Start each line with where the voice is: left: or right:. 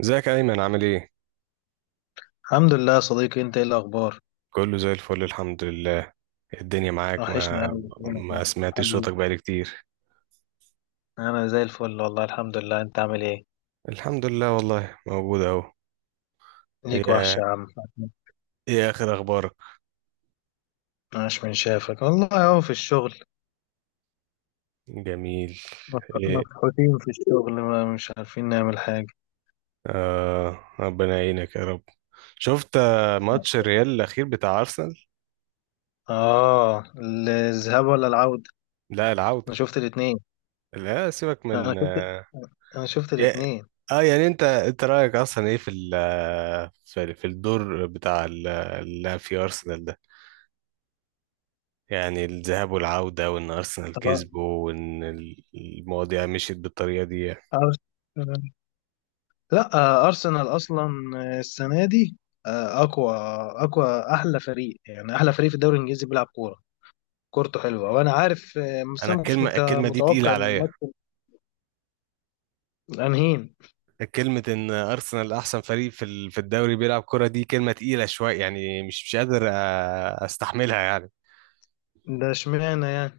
right: ازيك يا ايمن؟ عامل ايه؟
left: الحمد لله يا صديقي، انت ايه الاخبار؟
right: كله زي الفل، الحمد لله. الدنيا معاك.
left: وحشني
right: ما
left: قوي منك
right: ما
left: يعني
right: سمعتش
left: حبيبي.
right: صوتك بقالي كتير.
left: انا زي الفل والله الحمد لله، انت عامل ايه؟
right: الحمد لله والله، موجود اهو.
left: ليك وحشه
right: ايه؟
left: يا عم.
right: ايه اخر اخبارك؟
left: عاش من شافك والله، اهو في الشغل.
right: جميل. ايه؟
left: مفحوطين في الشغل، ما مش عارفين نعمل حاجه.
right: آه، ربنا يعينك يا رب. شفت ماتش الريال الاخير بتاع ارسنال؟
left: اه، الذهاب ولا العوده؟
right: لا، العودة.
left: انا شفت الاتنين.
right: لا سيبك
left: انا
right: من
left: شفت انا شفت
right: يا-
left: الاتنين.
right: يعني انت رايك اصلا ايه في في الدور بتاع اللي في ارسنال ده؟ يعني الذهاب والعودة وإن أرسنال
left: أر-
right: كسبه وإن المواضيع مشيت بالطريقة دي يعني.
left: أرس... لا، ارسنال اصلا، السنه دي، آه، اقوى اقوى، احلى فريق يعني احلى فريق في الدوري الانجليزي بيلعب كوره. كورته حلوه وانا عارف، بس
right: أنا
left: انا ما كنتش
right: الكلمة الكلمة دي تقيلة
left: متوقع ان
right: عليا.
left: الماتش الانهين.
right: كلمة إن أرسنال أحسن فريق في في الدوري بيلعب كرة دي كلمة تقيلة شوية. يعني مش قادر أستحملها يعني.
left: ده اشمعنى يعني؟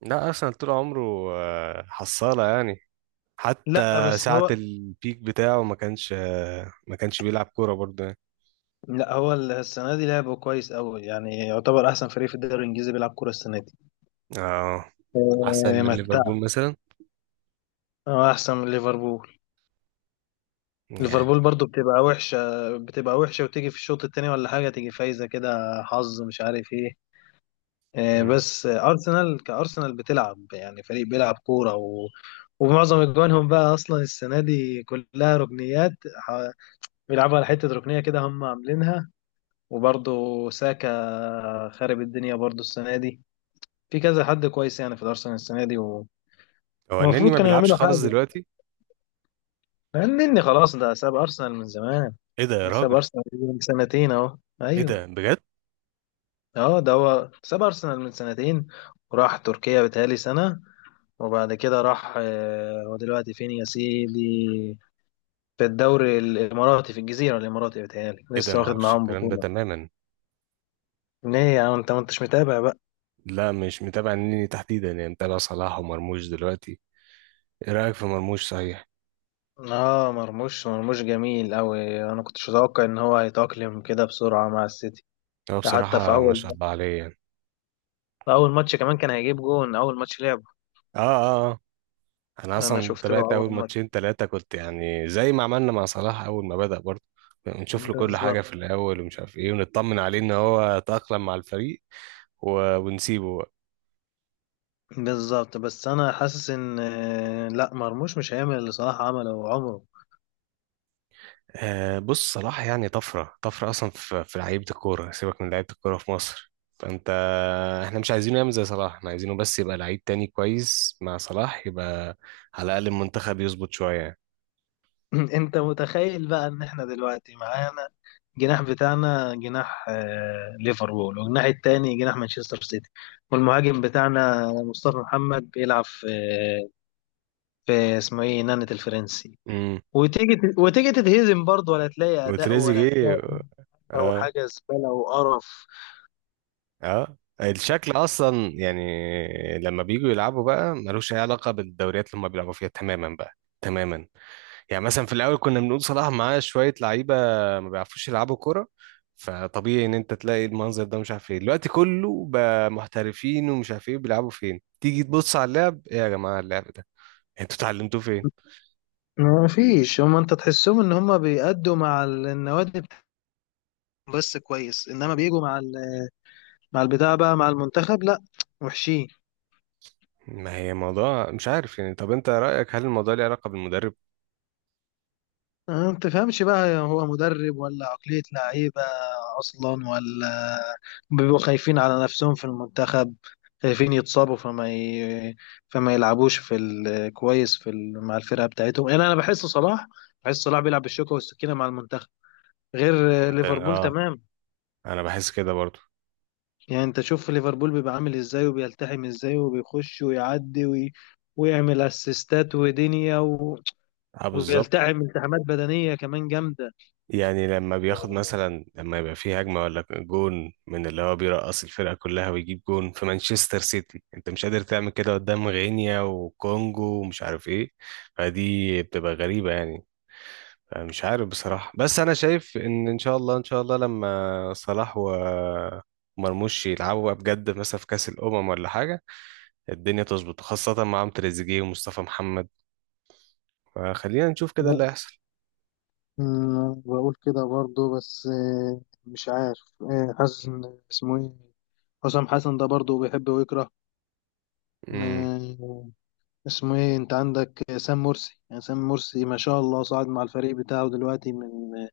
right: لا، أرسنال طول عمره حصالة يعني. حتى
left: لا بس
right: ساعة
left: هو.
right: البيك بتاعه ما كانش بيلعب كورة برضه يعني.
left: لا، هو السنه دي لعبه كويس قوي، يعني يعتبر احسن فريق في الدوري الانجليزي بيلعب كوره السنه دي.
right: اه، أحسن
left: آه،
right: من
left: متع
right: ليفربول مثلا
left: احسن من ليفربول.
right: يعني.
left: ليفربول برضو بتبقى وحشه وتيجي في الشوط التاني ولا حاجه تيجي فايزه كده، حظ مش عارف ايه.
right: مم.
left: بس ارسنال كارسنال بتلعب يعني فريق بيلعب كوره ومعظم اجوانهم بقى اصلا السنه دي كلها ركنيات. بيلعبوا على حتة ركنية كده هم عاملينها. وبرضه، ساكا خارب الدنيا برضه السنة دي. في كذا حد كويس يعني في الأرسنال السنة دي
right: هو النني
left: ومفروض
right: ما
left: كانوا
right: بيلعبش
left: يعملوا
right: خالص
left: حاجة.
right: دلوقتي.
left: فاهمني؟ خلاص، ده ساب أرسنال من زمان.
right: إيه ده يا
left: ده ساب
right: راجل؟
left: أرسنال من سنتين أهو،
right: ايه
left: أيوه.
right: ده بجد؟
left: أه، ده هو ساب أرسنال من سنتين وراح تركيا بتهيألي سنة. وبعد كده راح، هو دلوقتي فين يا سيدي؟ في الدوري الإماراتي، في الجزيرة الإماراتي بتهيألي
right: ايه ده؟
left: لسه
right: ما
left: واخد
right: اعرفش
left: معاهم
right: الكلام ده
left: بطولة.
right: تماما.
left: ليه يا عم، أنت ما أنتش متابع؟
right: لا، مش متابع النني تحديدا، يعني متابع صلاح ومرموش دلوقتي. ايه رايك في مرموش صحيح؟
left: اه، مرموش جميل قوي، انا كنتش اتوقع ان هو هيتأقلم كده بسرعة مع السيتي.
right: هو
left: ده حتى
right: بصراحه ما شاء الله عليه يعني.
left: في اول ماتش كمان كان هيجيب جون اول ماتش لعبه.
right: اه اه آه. انا
left: انا
right: اصلا
left: شفت له
right: تابعت اول
left: اول ماتش.
right: ماتشين ثلاثه، كنت يعني زي ما عملنا مع صلاح اول ما بدأ برضه نشوف له كل حاجه
left: بالظبط.
right: في الاول، ومش عارف ايه، ونطمن عليه ان هو تأقلم مع الفريق ونسيبه.
left: بالظبط، بس انا حاسس ان لا، مرموش مش هيعمل اللي صلاح عمله عمره.
right: بص، صلاح يعني طفرة طفرة أصلا في لعيبة الكورة، سيبك من لعيبة الكورة في مصر. فأنت إحنا مش عايزينه يعمل زي صلاح، إحنا عايزينه بس يبقى لعيب تاني كويس مع صلاح يبقى على الأقل المنتخب يظبط شوية.
left: انت متخيل بقى ان احنا دلوقتي معانا جناح بتاعنا، جناح ليفربول، والجناح التاني جناح مانشستر سيتي. والمهاجم بتاعنا مصطفى محمد بيلعب في في اسمه ايه، نانت الفرنسي.
right: امم
left: وتيجي تتهزم برضه، ولا تلاقي اداء ولا تلاقي
right: وتريزيجيه.
left: او
right: اه
left: حاجه زباله وقرف.
right: اه. الشكل أصلا يعني لما بييجوا يلعبوا بقى ملوش أي علاقة بالدوريات اللي هما بيلعبوا فيها تماما بقى. تماما. يعني مثلا في الاول كنا بنقول صلاح معاه شويه لعيبه ما بيعرفوش يلعبوا كوره، فطبيعي ان انت تلاقي المنظر ده. مش عارف ايه، دلوقتي كله بقى محترفين ومش عارف ايه بيلعبوا فين. تيجي تبص على اللعب، ايه يا جماعه اللعب ده؟ انتوا اتعلمتوه فين؟
left: ما فيش، هم انت تحسهم ان هم بيأدوا مع النوادي بتاعتهم بس كويس، انما بيجوا مع مع البتاع بقى مع المنتخب، لا، وحشين.
right: ما هي موضوع مش عارف يعني. طب انت رايك هل الموضوع ليه علاقه بالمدرب؟
left: ما تفهمش بقى، هو مدرب ولا عقلية لعيبة أصلا، ولا بيبقوا خايفين على نفسهم في المنتخب. خايفين يتصابوا فما يلعبوش كويس مع الفرقة بتاعتهم، يعني أنا بحس صلاح بيلعب بالشوكة والسكينة مع المنتخب. غير
right: عامه،
left: ليفربول
right: اه.
left: تمام.
right: انا بحس كده برضو.
left: يعني أنت شوف ليفربول بيبقى عامل إزاي وبيلتحم إزاي وبيخش ويعدي ويعمل أسيستات ودنيا
right: اه، بالظبط.
left: وبيلتحم التحامات بدنية كمان جامدة.
right: يعني لما بياخد مثلا، لما يبقى فيه هجمة ولا جون من اللي هو بيرقص الفرقة كلها ويجيب جون في مانشستر سيتي، انت مش قادر تعمل كده قدام غينيا وكونجو ومش عارف ايه. فدي بتبقى غريبة يعني. مش عارف بصراحة، بس انا شايف ان ان شاء الله ان شاء الله لما صلاح ومرموش يلعبوا بقى بجد مثلا في كأس الأمم ولا حاجة، الدنيا تظبط خاصة معاهم تريزيجيه ومصطفى محمد. فخلينا نشوف كده اللي هيحصل.
left: بقول كده برضه بس، مش عارف، حاسس ان اسمه ايه، حسام حسن ده برضه بيحب ويكره. ما- اسمه ايه، انت عندك سام مرسي، يعني سام مرسي ما شاء الله صعد مع الفريق بتاعه دلوقتي من،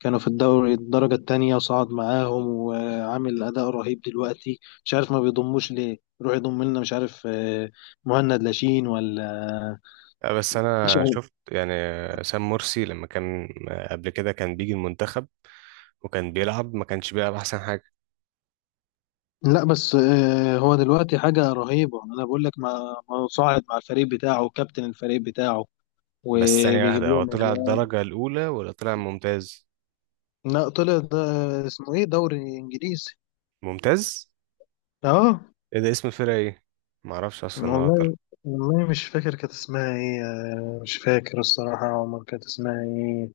left: كانوا في الدوري الدرجة التانية وصعد معاهم وعامل أداء رهيب. دلوقتي مش عارف ما بيضموش ليه، يروح يضم لنا مش عارف، مهند لاشين ولا، آه،
right: بس
left: مش
right: انا
left: عارف.
right: شفت يعني سام مرسي لما كان قبل كده كان بيجي المنتخب، وكان بيلعب، ما كانش بيلعب احسن حاجه.
left: لا بس، هو دلوقتي حاجة رهيبة أنا بقول لك، ما صاعد مع الفريق بتاعه وكابتن الفريق بتاعه
right: بس ثانيه
left: وبيجيب
right: واحده، هو
left: لهم
right: طلع
left: أجوان.
right: الدرجه الاولى ولا طلع ممتاز؟
left: لا طلع ده، اسمه إيه، دوري إنجليزي.
right: ممتاز؟
left: أه.
right: ايه ده؟ اسم الفرقه ايه؟ ما اعرفش اصلا ان هو طلع.
left: والله والله مش فاكر كانت اسمها إيه، مش فاكر الصراحة عمر كانت اسمها إيه.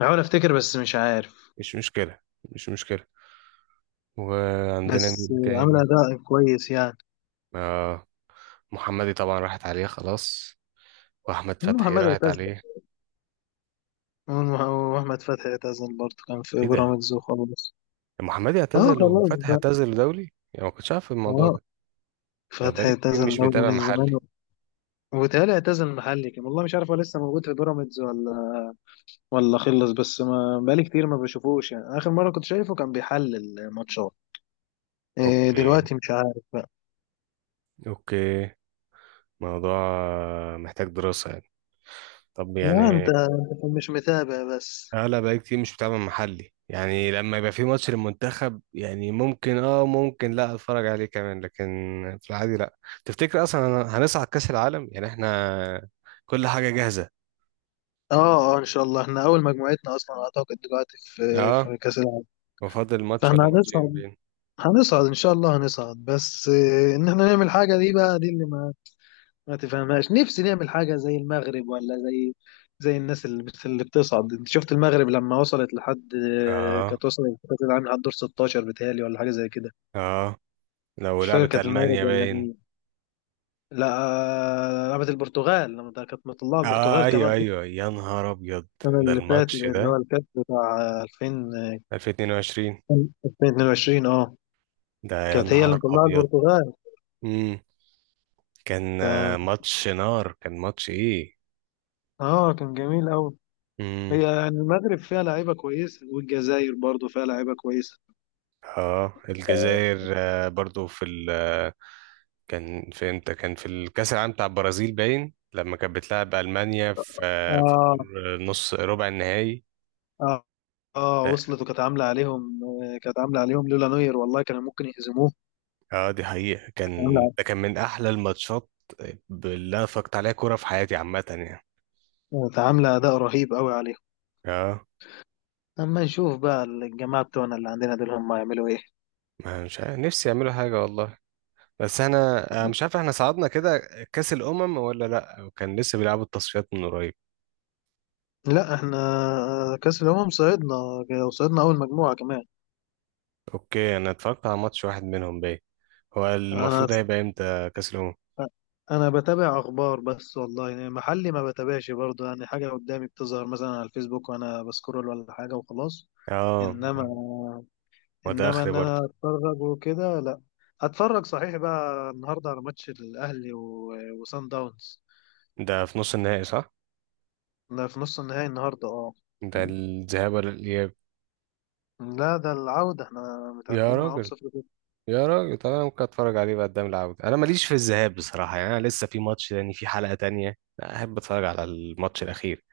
left: بحاول أفتكر بس مش عارف.
right: مش مشكله، مش مشكله. وعندنا
left: بس
right: مين
left: عاملة
right: تاني؟
left: أداء كويس يعني.
right: آه محمدي طبعا راحت عليه خلاص، واحمد فتحي
left: محمد
right: راحت
left: اعتزل.
right: عليه.
left: وأحمد فتحي اعتزل برضه، كان في
right: ايه ده؟
left: بيراميدز وخلاص.
right: محمدي
left: أه،
right: اعتزل
left: خلاص
right: وفتحي
left: بقى.
right: اعتزل دولي؟ يعني ما كنتش عارف الموضوع
left: أه.
right: ده، ده
left: فتحي
right: بقالي كتير
left: اعتزل
right: مش
left: دوري
right: متابع
left: من زمان.
right: محلي.
left: وبيتهيألي اعتزل المحلي كان، والله مش عارف هو لسه موجود في بيراميدز ولا، ولا خلص، بس ما بقالي كتير ما بشوفوش، يعني اخر مره كنت شايفه كان بيحلل ماتشات. إيه
right: اوكي،
left: دلوقتي مش عارف بقى.
right: اوكي. موضوع محتاج دراسة يعني. طب
left: لا
right: يعني
left: أنت مش متابع بس.
right: انا بقى كتير مش بتابع محلي، يعني لما يبقى في ماتش للمنتخب يعني ممكن اه، ممكن لا اتفرج عليه كمان. لكن في العادي، لا. تفتكر اصلا هنصعد كأس العالم؟ يعني احنا كل حاجة جاهزة.
left: اه، اه، ان شاء الله احنا اول مجموعتنا اصلا اعتقد دلوقتي
right: اه،
left: في كاس العالم.
right: وفاضل ماتش
left: فاحنا
right: ولا ماتشين
left: هنصعد.
right: باين.
left: هنصعد ان شاء الله هنصعد، بس إيه ان احنا نعمل حاجه، دي بقى دي اللي ما ما تفهمهاش، نفسي نعمل حاجة زي المغرب، ولا زي الناس اللي اللي بتصعد. انت شفت المغرب لما وصلت لحد،
right: اه
left: كانت وصلت لكأس العالم لحد دور 16 بتهيألي، ولا حاجة زي كده.
right: اه، لو
left: مش فاكر
right: لعبت
left: كانت المغرب
right: ألمانيا
left: ولا
right: باين.
left: مين؟ لا، لعبت البرتغال، لما ده كانت مطلعة
right: اه،
left: البرتغال كمان
right: ايوه ايوه، يا نهار ابيض.
left: السنة
right: ده
left: اللي فاتت،
right: الماتش
left: اللي هو
right: ده
left: الكاس بتاع 2000،
right: 2022.
left: 2022، اه،
right: ده يا
left: كانت هي اللي
right: نهار
left: مطلعة
right: ابيض.
left: البرتغال.
right: امم كان
left: ف
right: ماتش نار، كان ماتش ايه.
left: اه، كان جميل قوي. هي
right: امم
left: يعني المغرب فيها لعيبة كويسة والجزائر برضو فيها لعيبة كويسة.
right: اه، الجزائر برضو في ال كان في امتى؟ كان في الكاس العالم بتاع البرازيل باين، لما كانت بتلعب المانيا في في
left: آه،
right: الدور نص ربع النهائي.
left: اه، اه،
right: اه
left: وصلت وكانت عامله عليهم آه، كانت عامله عليهم لولا نوير والله كانوا ممكن يهزموه.
right: دي حقيقة.
left: كانت
right: كان
left: عامله
right: ده كان من احلى الماتشات اللي انا اتفرجت عليها كورة في حياتي عامة يعني.
left: كانت عامله اداء رهيب قوي عليهم.
right: اه.
left: اما نشوف بقى الجماعه بتوعنا اللي عندنا دول هم هيعملوا ايه.
right: ما مش عارف، نفسي يعملوا حاجة والله. بس انا مش عارف، احنا صعدنا كده كأس الأمم ولا لا؟ كان لسه بيلعبوا التصفيات من قريب.
left: لا احنا، كاس الامم صعدنا، وصعدنا اول مجموعه كمان.
right: اوكي. انا اتفرجت على ماتش واحد منهم باين. هو
left: انا
right: المفروض هيبقى امتى كاس الامم؟
left: انا بتابع اخبار بس والله، يعني محلي ما بتابعش برضه، يعني حاجه قدامي بتظهر مثلا على الفيسبوك وانا بسكرول ولا حاجه وخلاص.
right: اه.
left: انما
right: ما ده
left: انما
right: اخري
left: انا
right: برضه.
left: اتفرج وكده، لا. هتفرج صحيح بقى النهارده على ماتش الاهلي وصن داونز.
right: ده في نص النهائي صح؟
left: ده في نص النهائي النهارده، اه.
right: ده الذهاب ولا الاياب؟
left: لا ده العودة، احنا
right: يا
left: متعادلين معاهم
right: راجل.
left: 0-0.
right: يا راجل، طب انا ممكن اتفرج عليه بقى قدام العودة. انا ماليش في الذهاب بصراحة يعني. انا لسه في ماتش تاني في حلقة تانية. لا، احب اتفرج على الماتش الاخير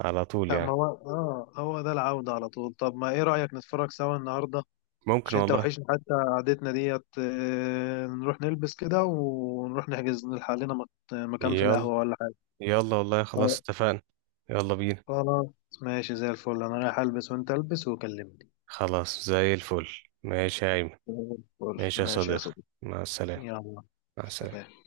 right: على طول
left: لا ما
right: يعني.
left: هو، اه، هو ده العودة على طول. طب ما ايه رأيك نتفرج سوا النهاردة؟
right: ممكن
left: عشان انت
right: والله.
left: وحشني حتى قعدتنا ديت، نروح نلبس كده ونروح نحجز نلحق لنا مكان في
right: يلا
left: القهوة ولا حاجة.
right: يلا والله، خلاص
left: آه،
right: اتفقنا. يلا بينا.
left: خلاص. ماشي، زي الفل، انا رايح البس وانت البس وكلمني.
right: خلاص زي الفل. ماشي يا ايمن.
left: زي الفل،
right: ماشي يا
left: ماشي يا
right: صديقي.
left: صديقي.
right: مع السلامة.
left: يلا.
right: مع السلامة.
left: سلام.